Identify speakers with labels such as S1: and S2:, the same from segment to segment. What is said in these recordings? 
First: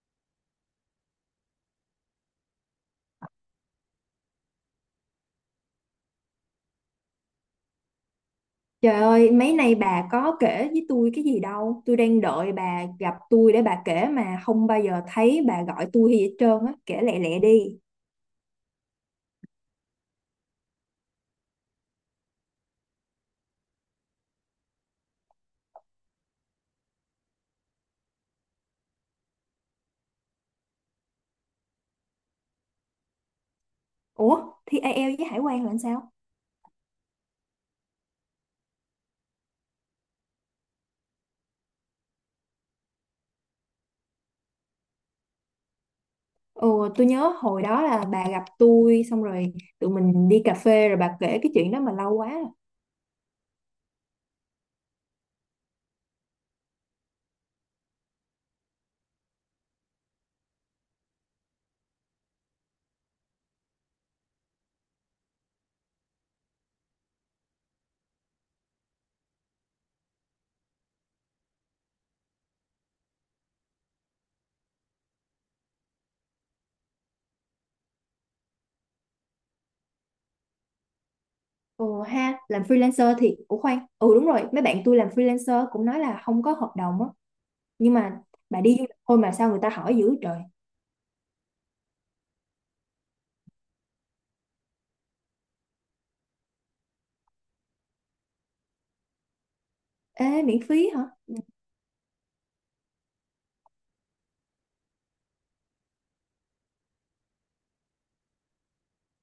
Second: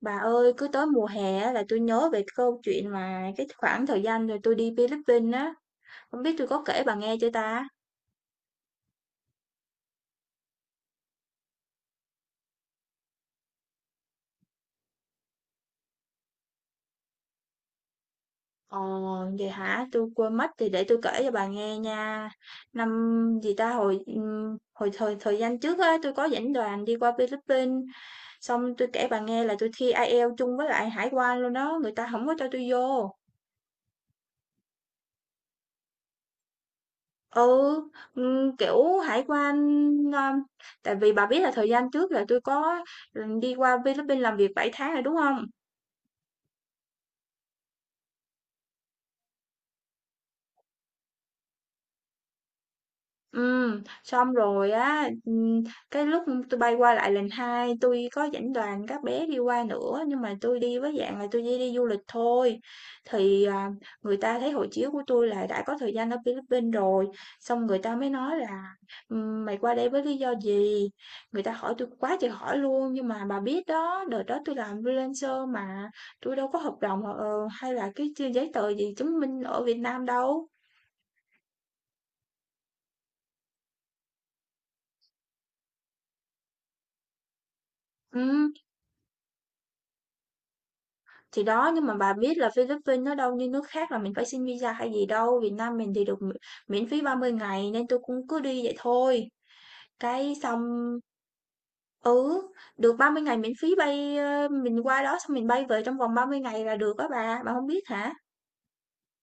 S1: Bà ơi, cứ tới mùa hè á là tôi nhớ về câu chuyện mà cái khoảng thời gian rồi tôi đi Philippines á. Không biết tôi có kể bà nghe chưa ta?
S2: Trời ơi, mấy nay bà có kể với tôi cái gì đâu. Tôi đang đợi bà gặp tôi để bà kể mà không bao giờ thấy bà gọi tôi hay gì hết trơn á. Kể lẹ lẹ đi.
S1: Ờ, vậy hả? Tôi quên mất thì để tôi kể cho bà nghe nha. Năm gì ta hồi hồi thời thời gian trước á, tôi có dẫn đoàn đi qua Philippines, xong tôi kể bà nghe là tôi thi IELTS chung với lại hải quan luôn đó, người ta không có cho tôi vô.
S2: Ủa, thi IELTS với Hải quan là làm sao?
S1: Ừ, kiểu, hải quan, ơ tại vì bà biết là thời gian trước là tôi có, đi qua Philippines làm việc 7 tháng rồi, đúng không?
S2: Ồ, tôi nhớ hồi đó là bà gặp tôi xong rồi tụi mình đi cà phê rồi bà kể cái chuyện đó mà lâu quá rồi.
S1: Ừ, xong rồi á, cái lúc tôi bay qua lại lần 2, tôi có dẫn đoàn các bé đi qua nữa, nhưng mà tôi đi với dạng là tôi chỉ đi du lịch thôi. Thì, à, người ta thấy hộ chiếu của tôi là đã có thời gian ở Philippines rồi, xong người ta mới nói là mày qua đây với lý do gì?" Người ta hỏi tôi quá trời hỏi luôn, nhưng mà bà biết đó, đợt đó tôi làm freelancer mà, tôi đâu có hợp đồng, hay là cái giấy tờ gì chứng minh ở Việt Nam đâu.
S2: Ồ ha, làm freelancer thì— Ủa khoan, ừ đúng rồi, mấy bạn tôi làm freelancer cũng nói là không có hợp đồng á. Nhưng mà
S1: Ừ.
S2: bà đi du lịch thôi mà sao người ta hỏi dữ trời.
S1: Thì đó, nhưng mà bà biết là Philippines nó đâu như nước khác là mình phải xin visa hay gì đâu, Việt Nam mình thì được miễn phí 30 ngày nên tôi cũng cứ đi vậy thôi. Cái
S2: Ê,
S1: xong
S2: miễn phí hả?
S1: ừ, được 30 ngày miễn phí bay mình qua đó xong mình bay về trong vòng 30 ngày là được á bà không biết hả?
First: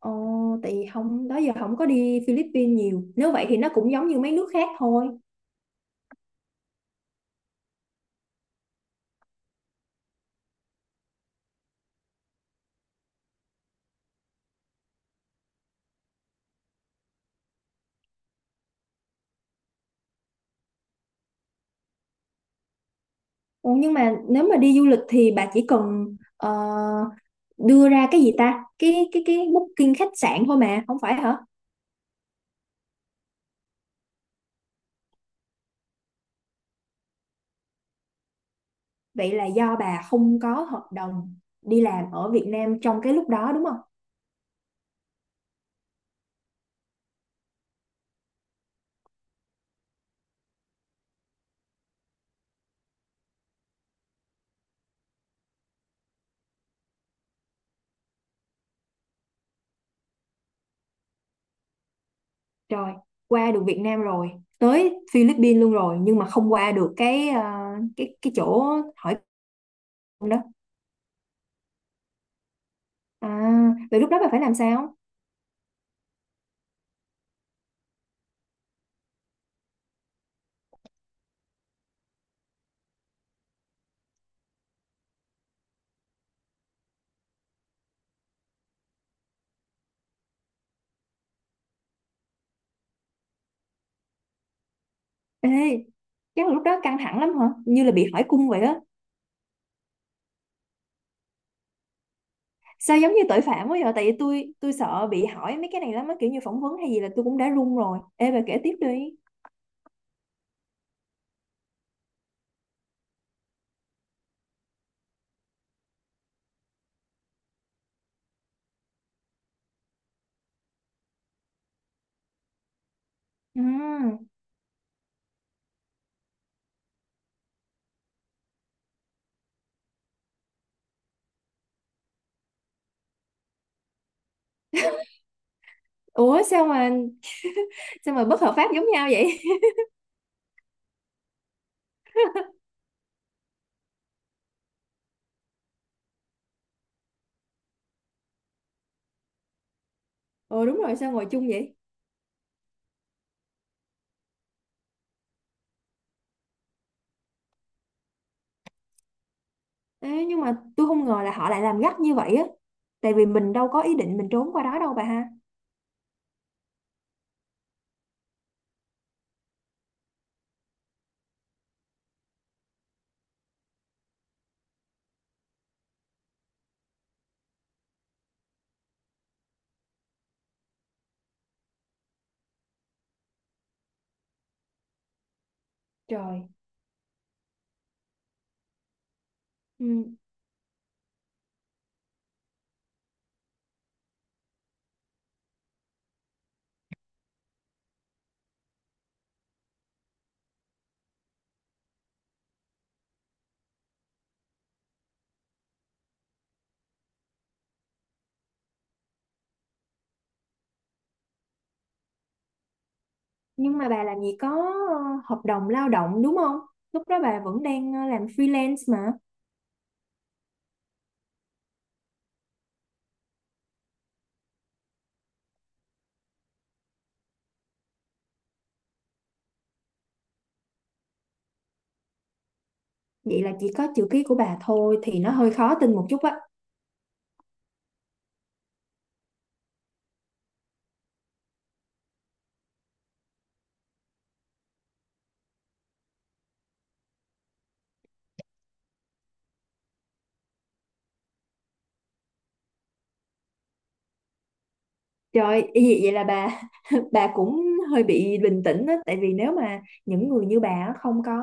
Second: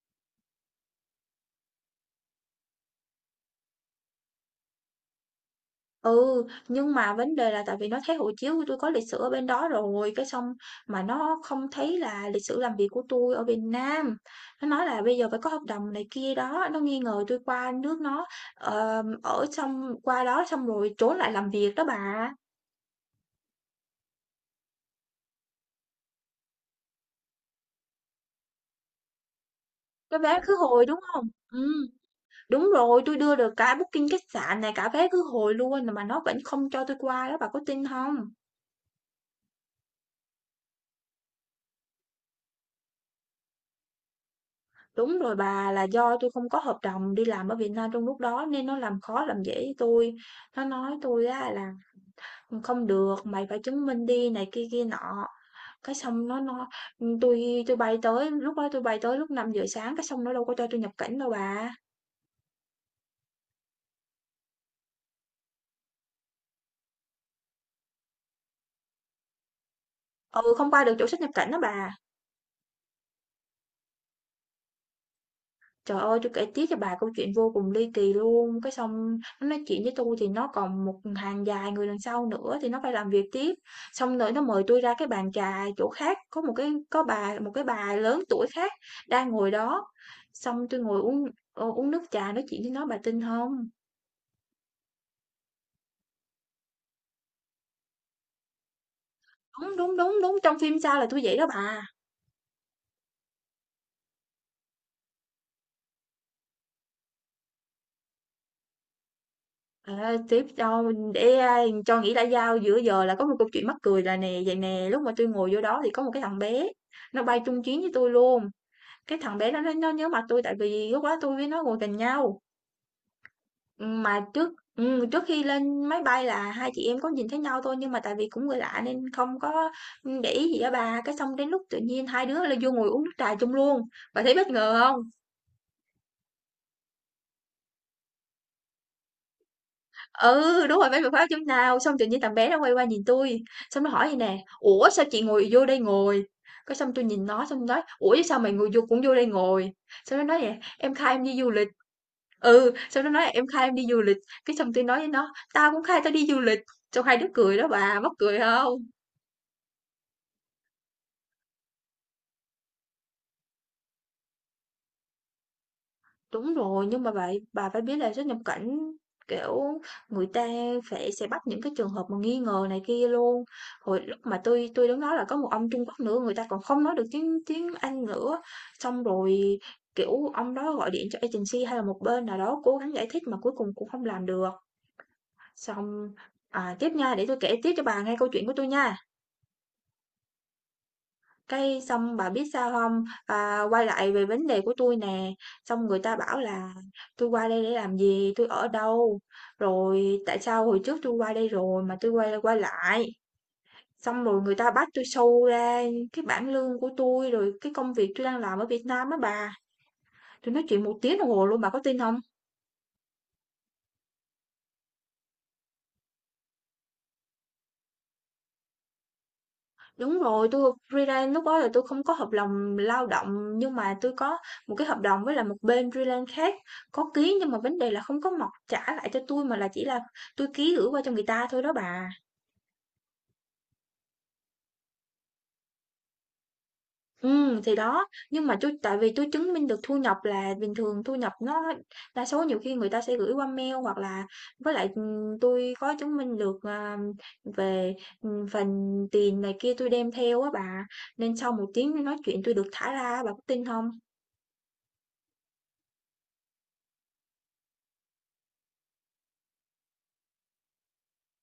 S2: Ồ, tại vì không đó giờ không có đi Philippines nhiều. Nếu vậy thì nó cũng giống như mấy nước khác thôi.
S1: Ừ, nhưng mà vấn đề là tại vì nó thấy hộ chiếu của tôi có lịch sử ở bên đó rồi, cái xong mà nó không thấy là lịch sử làm việc của tôi ở Việt Nam. Nó nói là bây giờ phải có hợp đồng này kia đó, nó nghi ngờ tôi qua nước nó ở xong qua đó xong rồi trốn lại làm việc đó bà.
S2: Ồ, nhưng mà nếu mà đi du lịch thì bà chỉ cần ờ, đưa ra cái gì ta? Cái booking khách
S1: Cái vé
S2: sạn
S1: khứ
S2: thôi mà,
S1: hồi
S2: không
S1: đúng
S2: phải
S1: không?
S2: hả?
S1: Ừ, đúng rồi, tôi đưa được cả booking khách sạn này, cả vé khứ hồi luôn mà nó vẫn không cho tôi qua đó, bà có tin không?
S2: Vậy là do bà không có hợp đồng đi làm ở Việt Nam trong cái lúc đó đúng không?
S1: Đúng rồi bà, là do tôi không có hợp đồng đi làm ở Việt Nam trong lúc đó nên nó làm khó làm dễ với tui. Nó nói tôi á là không được, mày phải chứng minh đi này kia kia nọ. Cái xong nó tôi bay tới lúc đó tôi bay tới lúc 5 giờ sáng cái xong nó đâu có cho tôi nhập cảnh đâu bà.
S2: Rồi qua được Việt Nam rồi, tới Philippines luôn rồi nhưng mà không qua được cái ờ, cái chỗ hỏi cung đó.
S1: Ừ không qua được chỗ xuất nhập cảnh đó bà.
S2: À, vậy lúc đó bà phải làm sao?
S1: Trời ơi, tôi kể tiếp cho bà câu chuyện vô cùng ly kỳ luôn, cái xong nó nói chuyện với tôi thì nó còn một hàng dài người đằng sau nữa thì nó phải làm việc tiếp. Xong rồi nó mời tôi ra cái bàn trà chỗ khác, có một cái có bà một cái bà lớn tuổi khác đang ngồi đó. Xong tôi ngồi uống uống nước trà nói chuyện với nó bà tin không?
S2: Ê, chắc là lúc đó căng thẳng lắm hả? Như là bị hỏi cung vậy á.
S1: Đúng đúng đúng đúng trong phim sao là tôi vậy đó bà.
S2: Sao giống như tội phạm quá vậy? Tại vì tôi sợ bị hỏi mấy cái này lắm á, kiểu như phỏng vấn hay gì là tôi cũng đã run rồi. Ê bà kể tiếp đi.
S1: À, tiếp cho để cho nghĩ đã giao giữa giờ là có một câu chuyện mắc cười là nè vậy nè lúc mà tôi ngồi vô đó thì có một cái thằng bé nó bay chung chuyến với tôi luôn. Cái thằng bé đó nó nhớ mặt tôi tại vì lúc đó tôi với nó ngồi gần nhau.
S2: Ừ.
S1: Mà trước trước khi lên máy bay là hai chị em có nhìn thấy nhau thôi nhưng mà tại vì cũng người lạ nên không có để ý gì á bà. Cái xong đến lúc tự nhiên hai đứa là vô ngồi uống nước trà chung luôn. Bà thấy bất ngờ không?
S2: Ủa sao mà bất hợp pháp giống nhau vậy?
S1: Ừ, đúng rồi, bán được khóa chấm nào, xong tự nhiên thằng bé nó quay qua nhìn tôi xong nó hỏi vậy nè: "Ủa sao chị ngồi vô đây ngồi?" Cái xong tôi nhìn nó xong nói: "Ủa chứ sao mày ngồi vô cũng vô đây ngồi?" Xong nó nói nè:
S2: Ờ đúng
S1: "Em
S2: rồi, sao
S1: khai em
S2: ngồi
S1: đi
S2: chung
S1: du lịch."
S2: vậy?
S1: Ừ, xong nó nói là "Em khai em đi du lịch." Cái xong tôi nói với nó: "Tao cũng khai tao đi du lịch." Xong hai đứa cười đó bà, mắc cười không?
S2: Ê, nhưng mà tôi không ngờ là họ lại làm gắt như vậy á. Tại vì mình đâu có ý định mình trốn qua đó đâu bà ha.
S1: Đúng rồi, nhưng mà bà phải biết là xuất nhập cảnh, kiểu, người ta phải sẽ bắt những cái trường hợp mà nghi ngờ này kia luôn. Hồi lúc mà tôi đứng đó là có một ông Trung Quốc nữa, người ta còn không nói được tiếng tiếng Anh nữa. Xong rồi kiểu ông đó gọi điện cho agency hay là một bên nào đó cố gắng giải thích mà cuối cùng cũng không làm được. Xong
S2: Trời.
S1: tiếp nha, để tôi kể tiếp cho bà nghe câu chuyện của tôi nha.
S2: Ừ.
S1: Cái xong bà biết sao không? À, quay lại về vấn đề của tôi nè, xong người ta bảo là tôi qua đây để làm gì? Tôi ở đâu? Rồi tại sao hồi trước tôi qua đây rồi mà tôi quay quay lại?" Xong rồi người ta bắt tôi show ra cái bảng lương của tôi rồi cái công việc tôi đang làm ở Việt Nam á bà. Tôi nói chuyện một tiếng đồng hồ luôn, bà có tin không?
S2: Nhưng mà bà làm gì có ờ, hợp đồng lao động đúng không? Lúc đó bà vẫn đang làm freelance mà.
S1: Đúng rồi, tôi freelance lúc đó là tôi không có hợp đồng lao động nhưng mà tôi có một cái hợp đồng với là một bên freelance khác có ký nhưng mà vấn đề là không có mọc trả lại cho tôi mà là chỉ là tôi ký gửi qua cho người ta thôi đó bà.
S2: Vậy là chỉ có chữ ký của bà thôi thì nó hơi khó tin một chút á.
S1: Ừ thì đó, nhưng mà tôi tại vì tôi chứng minh được thu nhập là bình thường thu nhập nó đa số nhiều khi người ta sẽ gửi qua mail hoặc là với lại tôi có chứng minh được về phần tiền này kia tôi đem theo á bà nên sau một tiếng nói chuyện tôi được thả ra á, bà có tin không?
S2: Trời ý gì vậy là bà bà cũng hơi bị bình tĩnh á, tại vì nếu mà những người như bà á, không có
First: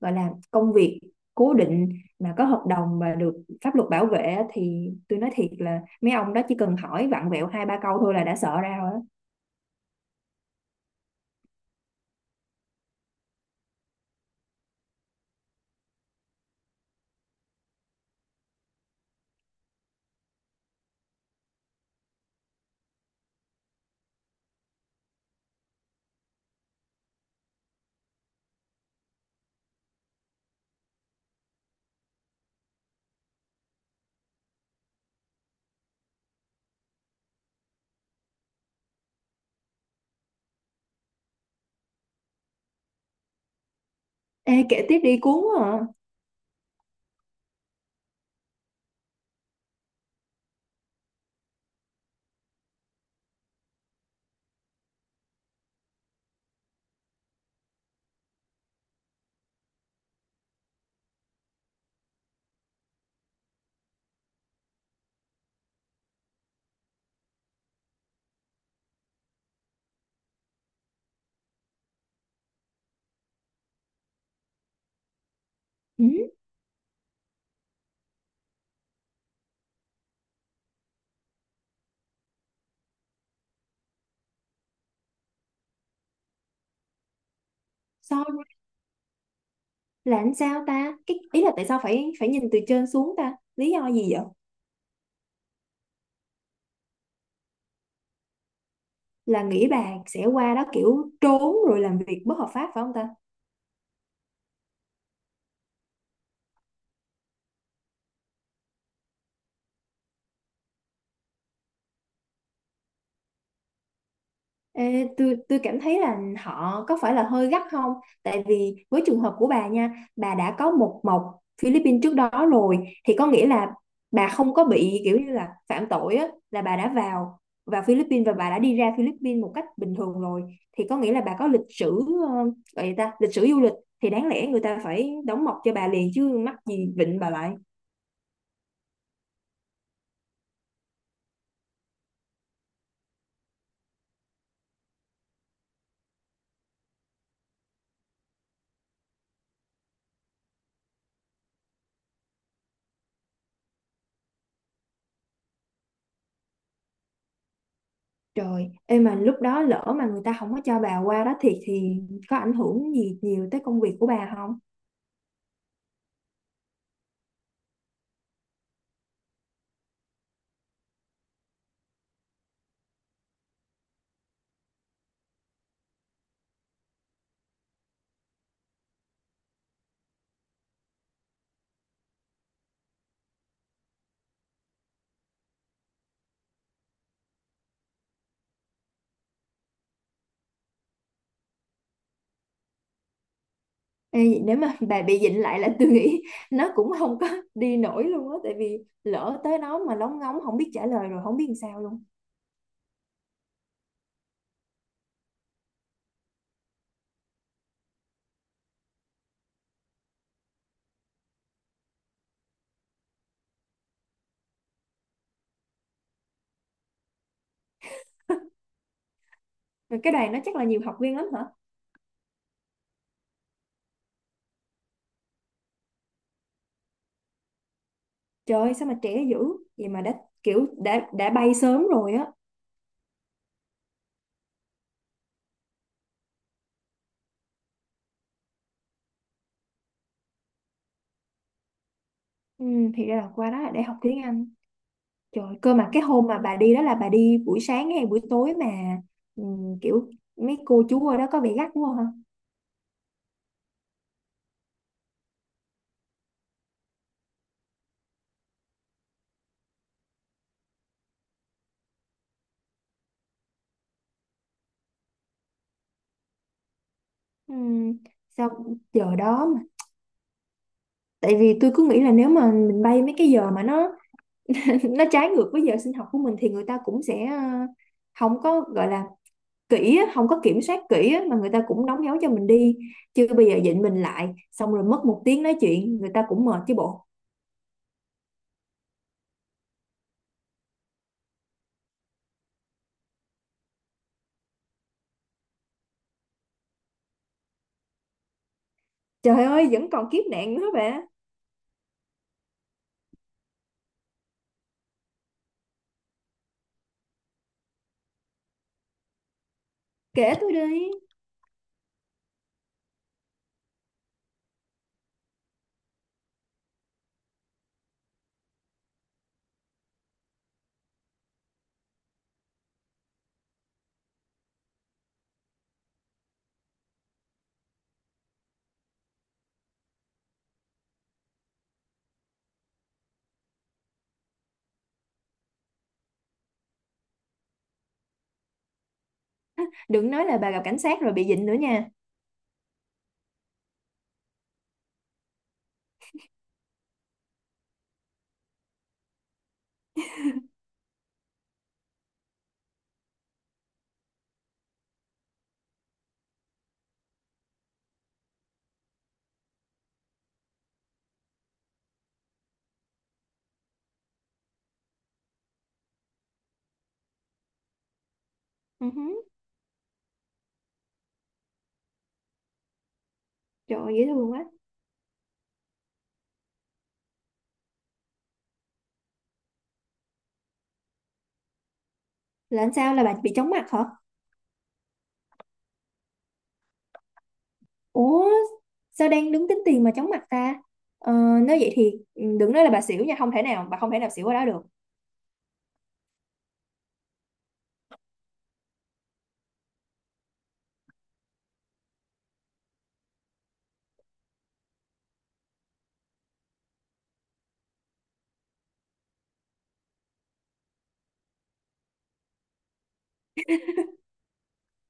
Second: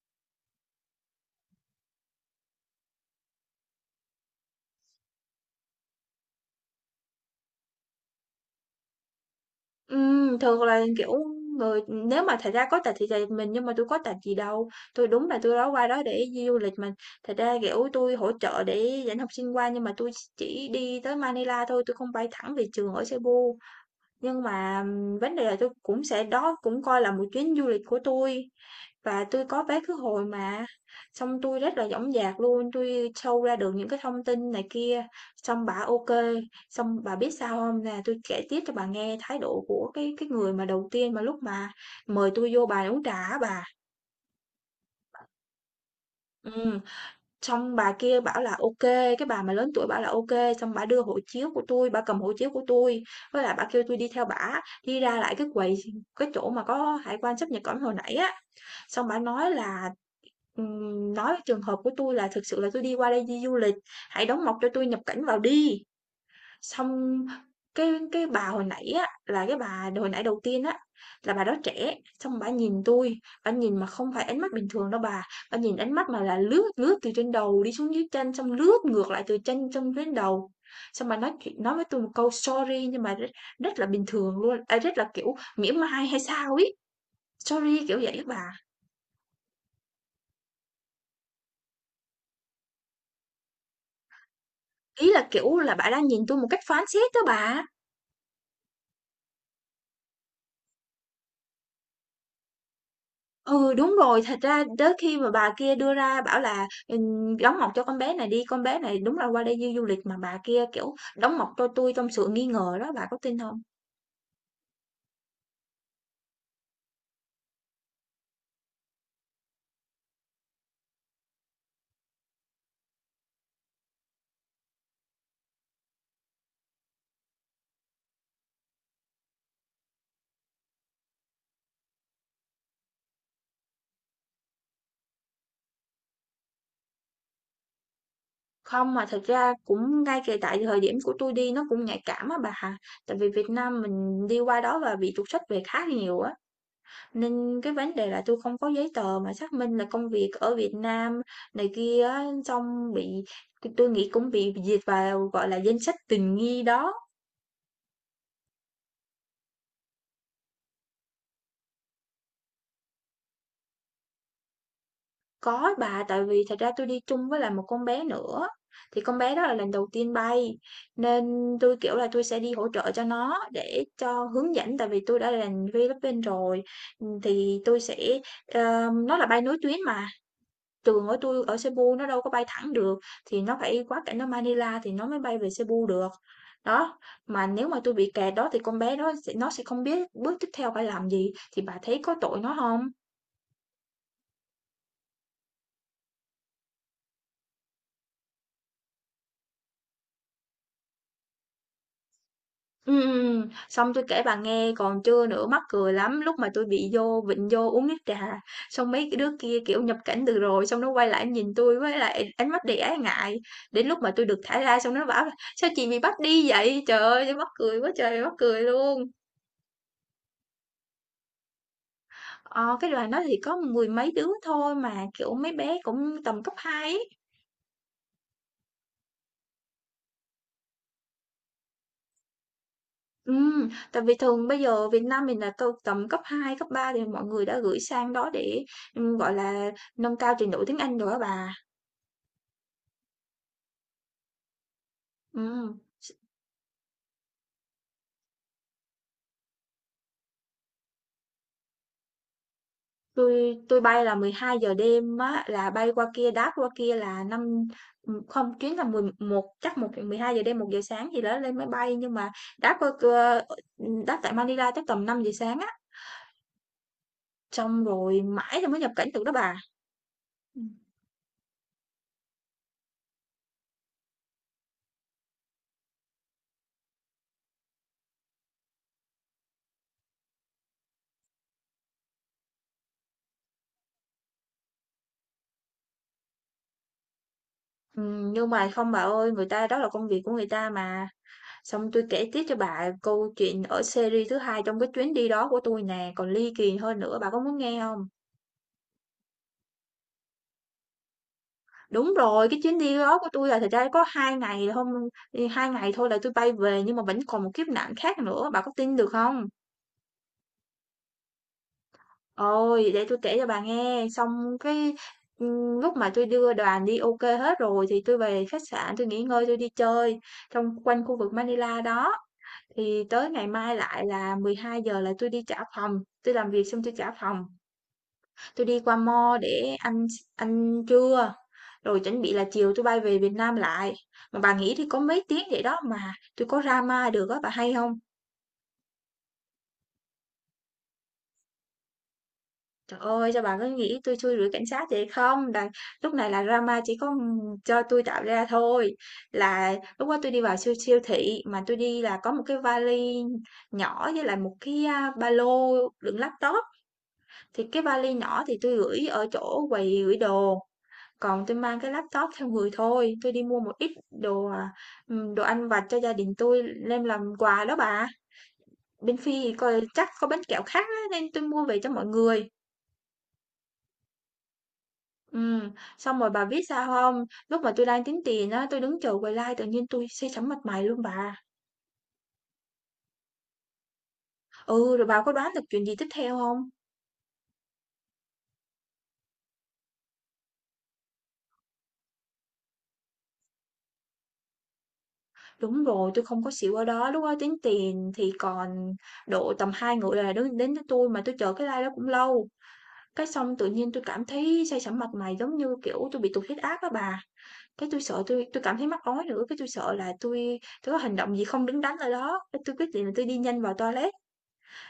S2: gọi là công việc cố định mà có hợp đồng mà được pháp luật bảo vệ á, thì tôi nói thiệt là mấy ông đó chỉ cần hỏi vặn vẹo hai ba câu thôi là đã sợ ra rồi á.
S1: Thường là, kiểu, người nếu mà thật ra có tật thì tùy mình, nhưng mà tôi có tật gì đâu, tôi đúng là tôi đó qua đó để đi du lịch mà. Thật ra, kiểu, tôi hỗ trợ để dẫn học sinh qua nhưng mà tôi chỉ đi tới Manila thôi, tôi không bay thẳng về trường ở Cebu. Nhưng mà, vấn đề là tôi cũng sẽ đó cũng coi là một chuyến du lịch của tôi và tôi có vé khứ hồi mà, xong tôi rất là dõng dạc luôn, tôi show ra được những cái thông tin này kia, xong bà ok. Xong bà biết sao không? Là tôi kể tiếp cho bà nghe thái độ của cái người mà đầu tiên mà lúc mà mời tôi vô bà uống trà á bà.
S2: Ê kể tiếp đi, cuốn quá à.
S1: Ừm, Xong bà kia bảo là ok, cái bà mà lớn tuổi bảo là ok, xong bà đưa hộ chiếu của tôi bà cầm hộ chiếu của tôi với lại bà kêu tôi đi theo bà đi ra lại cái quầy cái chỗ mà có hải quan sáp nhập cảnh hồi nãy á. Xong bà nói là, nói trường hợp của tôi là thực sự là tôi đi qua đây đi du lịch, hãy đóng mộc cho tôi nhập cảnh vào đi. Xong cái bà hồi nãy á, là cái bà hồi nãy đầu tiên á, là bà đó trẻ, xong bà nhìn tôi bà nhìn mà không phải ánh mắt bình thường đâu bà nhìn ánh mắt mà
S2: Ừ,
S1: là lướt lướt từ trên đầu đi xuống dưới chân, xong lướt ngược lại từ chân xong đến đầu. Xong bà nói chuyện nói với tôi một câu "Sorry" nhưng mà rất rất là bình thường luôn, à, rất là, kiểu, mỉa mai hay sao ấy, "Sorry" kiểu vậy á bà.
S2: sorry là làm sao ta, cái ý là tại sao phải phải nhìn từ trên xuống ta, lý do gì vậy?
S1: Ý là, kiểu là, bà đang nhìn tôi một cách phán xét đó bà.
S2: Là nghĩ bà sẽ qua đó kiểu trốn rồi làm việc bất hợp pháp phải không ta?
S1: Ừ, đúng rồi, thật ra tới khi mà bà kia đưa ra bảo là, "Đóng mộc cho con bé này đi, con bé này đúng là qua đây du du lịch" mà bà kia, kiểu, "Đóng mộc cho tôi trong sự nghi ngờ đó, bà có tin không?
S2: Ê, tôi cảm thấy là họ có phải là hơi gắt không? Tại vì với trường hợp của bà nha, bà đã có một mộc Philippines trước đó rồi thì có nghĩa là bà không có bị kiểu như là phạm tội á, là bà đã vào vào Philippines và bà đã đi ra Philippines một cách bình thường rồi thì có nghĩa là bà có lịch sử ờ, gọi gì ta, lịch sử du lịch, thì đáng lẽ người ta phải đóng mộc cho bà liền chứ mắc gì vịnh bà lại.
S1: Không, mà thật ra cũng ngay kể tại thời điểm của tôi đi nó cũng nhạy cảm á bà. Tại vì Việt Nam mình đi qua đó và bị trục xuất về khá nhiều á. Nên cái vấn đề là tôi không có giấy tờ mà xác minh là công việc ở Việt Nam này kia á, xong tôi nghĩ cũng bị liệt vào, gọi là, danh sách tình nghi đó.
S2: Trời, em mà lúc đó lỡ mà người ta không có cho bà qua đó thì có ảnh hưởng gì nhiều tới công việc của bà không?
S1: Có bà, tại vì thật ra tôi đi chung với lại một con bé nữa, thì con bé đó là lần đầu tiên bay, nên tôi kiểu là, tôi sẽ đi hỗ trợ cho nó để cho hướng dẫn, tại vì tôi đã là Philippines rồi, thì tôi sẽ, ờ, nó là bay nối tuyến mà. Trường tôi ở Cebu nó đâu có bay thẳng được, thì nó phải quá cảnh ở Manila thì nó mới bay về Cebu được. Đó, mà nếu mà tôi bị kẹt đó thì con bé đó nó sẽ không biết bước tiếp theo phải làm gì, thì bà thấy có tội nó không?
S2: Ê, nếu mà bà bị dịnh lại là tôi nghĩ nó cũng không có đi nổi luôn á, tại vì lỡ tới đó mà lóng ngóng không biết trả lời rồi không biết làm sao luôn.
S1: Xong tôi kể bà nghe còn chưa nữa, mắc cười lắm, lúc mà tôi bị vô vịnh vô uống nước trà, xong mấy cái đứa kia, kiểu, nhập cảnh từ rồi, xong nó quay lại nhìn tôi với lại ánh mắt đầy ái ngại, đến lúc mà tôi được thả ra xong nó bảo là "Sao chị bị bắt đi vậy?" Trời ơi, tui mắc cười quá trời mắc cười luôn!
S2: Rồi cái đoàn đó chắc là nhiều học viên lắm hả?
S1: Ờ, cái đoàn đó thì có mười mấy đứa thôi mà, kiểu, mấy bé cũng tầm cấp 2, ấy.
S2: Trời sao mà trẻ dữ vậy mà đã kiểu đã bay sớm rồi á.
S1: Tại vì thường bây giờ Việt Nam mình là tầm cấp 2 cấp 3 thì mọi người đã gửi sang đó để, gọi là, nâng cao trình độ tiếng Anh rồi á bà.
S2: Ừ, thì ra là qua đó là để học tiếng Anh. Trời, cơ
S1: Ừm,
S2: mà cái hôm mà bà đi đó là bà đi buổi sáng hay buổi tối mà, ừ, kiểu mấy cô chú ở đó có vẻ gắt quá.
S1: tui bay là 12 giờ đêm á, là bay qua kia, đáp qua kia là năm không, chuyến là 11 chắc một 12 giờ đêm, 1 giờ sáng gì đó lên máy bay, nhưng mà đáp qua đáp tại Manila chắc tầm 5 giờ sáng á, xong
S2: Ừm,
S1: rồi mãi
S2: Sao
S1: rồi mới nhập cảnh
S2: giờ
S1: được đó
S2: đó
S1: bà.
S2: mà, tại vì tôi cứ nghĩ là nếu mà mình bay mấy cái giờ mà nó nó trái ngược với giờ sinh học của mình thì người ta cũng sẽ không có gọi là kỹ á, không có kiểm soát kỹ á, mà người ta cũng đóng dấu cho mình đi, chứ bây giờ dịnh mình lại xong rồi mất một tiếng nói chuyện người ta cũng mệt chứ bộ.
S1: Nhưng mà không bà ơi, người ta đó là công việc của người ta mà. Xong tôi kể tiếp cho bà câu chuyện ở series thứ hai trong cái chuyến đi đó của tôi nè, còn ly kỳ hơn nữa, bà có muốn nghe không?
S2: Trời ơi vẫn còn kiếp nạn nữa bà.
S1: Đúng rồi, cái chuyến đi đó của tôi là thật ra có 2 ngày không, 2 ngày thôi là tôi bay về nhưng mà vẫn còn một kiếp nạn khác nữa, bà có tin được không?
S2: Kể tôi đi.
S1: Ôi, để tôi kể cho bà nghe. Xong cái lúc mà tôi đưa đoàn đi ok hết rồi thì tôi về khách sạn, tôi nghỉ ngơi, tôi đi chơi trong quanh khu vực Manila đó. Thì tới ngày mai lại là 12 giờ là tôi đi trả phòng, tôi làm việc xong tôi trả phòng, tôi đi qua mall để ăn ăn trưa, rồi chuẩn bị là chiều tôi bay về Việt Nam lại. Mà bà nghĩ thì có mấy tiếng vậy đó mà tôi có ra được á, bà hay không?
S2: Đừng nói là bà gặp cảnh sát rồi bị dịnh nữa nha.
S1: Trời ơi, cho bà cứ nghĩ tôi xui rủi cảnh sát vậy không? Là lúc này là drama chỉ có, cho tôi tạo ra thôi. Là lúc đó tôi đi vào siêu siêu thị mà tôi đi là có một cái vali nhỏ với lại một cái, ba lô đựng laptop. Thì cái vali nhỏ thì tôi gửi ở chỗ quầy gửi đồ, còn tôi mang cái laptop theo người thôi, tôi đi mua một ít đồ ăn vặt cho gia đình tôi đem làm quà đó bà. Bên
S2: Uh.
S1: Phi thì coi chắc có bánh kẹo khác á, nên tôi mua về cho mọi người.
S2: Trời ơi dễ thương quá là.
S1: Ừ, xong rồi bà biết sao không? Lúc mà tôi đang tính tiền á, tôi đứng chờ quầy like tự nhiên tôi say sẩm mặt mày luôn bà.
S2: Làm sao, là bà bị chóng mặt hả?
S1: Ừ, rồi bà có đoán được chuyện gì tiếp theo không?
S2: Ủa sao đang đứng tính tiền mà chóng mặt ta? ờ, Nếu vậy thì, ừ, đừng nói là bà xỉu nha. Không thể nào, bà không thể nào xỉu ở đó được.
S1: Đúng rồi, tôi không có xỉu ở đó, lúc đó tính tiền thì còn độ tầm hai người là đứng đến với tôi mà tôi chờ cái like đó cũng lâu. Cái xong tự nhiên tôi cảm thấy say sẩm mặt mày giống như, kiểu, tôi bị tụt huyết áp á bà. Cái tôi sợ tôi cảm thấy mắc ói nữa, cái tôi sợ là tôi có hành động gì không đứng đắn ở đó, cái tôi quyết định là tôi đi nhanh vào toilet,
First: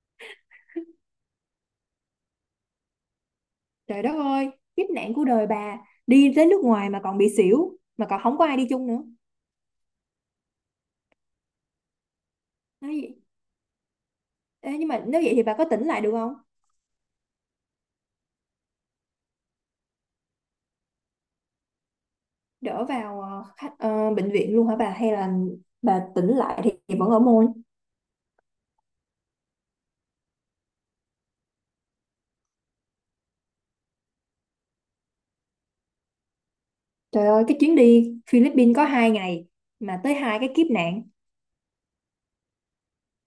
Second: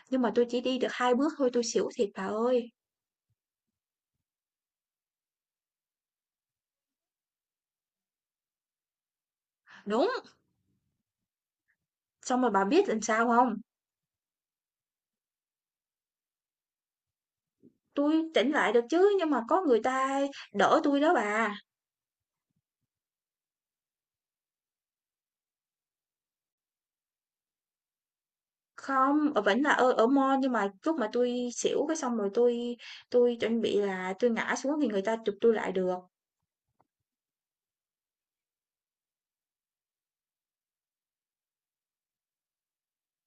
S1: nhưng mà tôi chỉ đi được 2 bước thôi tôi xỉu thiệt bà ơi.
S2: Trời đất ơi, kiếp nạn của đời bà. Đi đến nước ngoài mà còn bị xỉu. Mà còn không có ai đi chung nữa,
S1: Đúng, xong rồi bà biết
S2: nói
S1: làm
S2: vậy.
S1: sao không?
S2: Ê, nhưng mà nếu vậy thì bà có tỉnh lại được không?
S1: Tôi tỉnh lại được chứ, nhưng mà có người ta đỡ tôi đó bà.
S2: Đỡ vào bệnh viện luôn hả bà? Hay là bà tỉnh lại thì, vẫn ở môn.
S1: Không, vẫn là ở ở mall nhưng mà lúc mà tôi xỉu cái xong rồi tôi chuẩn bị là tôi ngã xuống thì người ta chụp tôi lại được.
S2: Trời ơi cái chuyến đi Philippines có 2 ngày mà tới hai cái kiếp nạn.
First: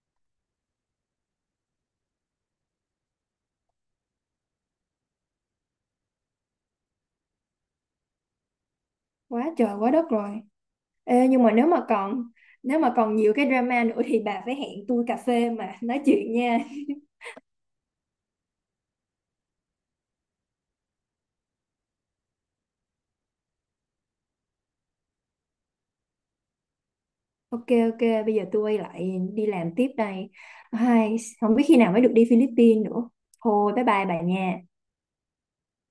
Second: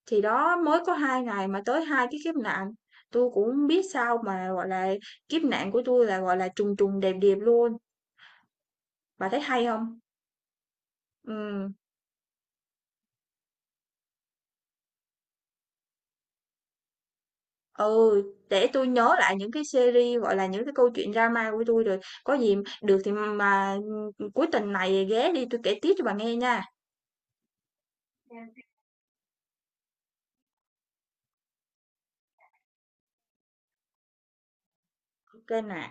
S1: Thì đó, mới có 2 ngày mà tới 2 cái kiếp nạn, tôi cũng hông biết sao mà, gọi là, kiếp nạn của tôi là, gọi là, trùng trùng đẹp đẹp luôn. Bà thấy
S2: Quá
S1: hay
S2: trời quá
S1: không?
S2: đất rồi. Ê, nhưng mà nếu
S1: Ừm,
S2: mà còn nếu mà còn nhiều cái drama nữa thì bà phải hẹn tôi cà phê mà nói chuyện nha.
S1: ừ, để tôi nhớ lại những cái series, gọi là, những cái câu chuyện drama của tôi rồi có gì được thì mà, cuối tuần này ghé đi tôi kể tiếp cho bà nghe nha.
S2: Ok ok, bây giờ tôi quay lại đi làm tiếp đây. Ai, không biết khi nào mới được đi Philippines nữa. Thôi bye bye bà nha.
S1: Ok nè.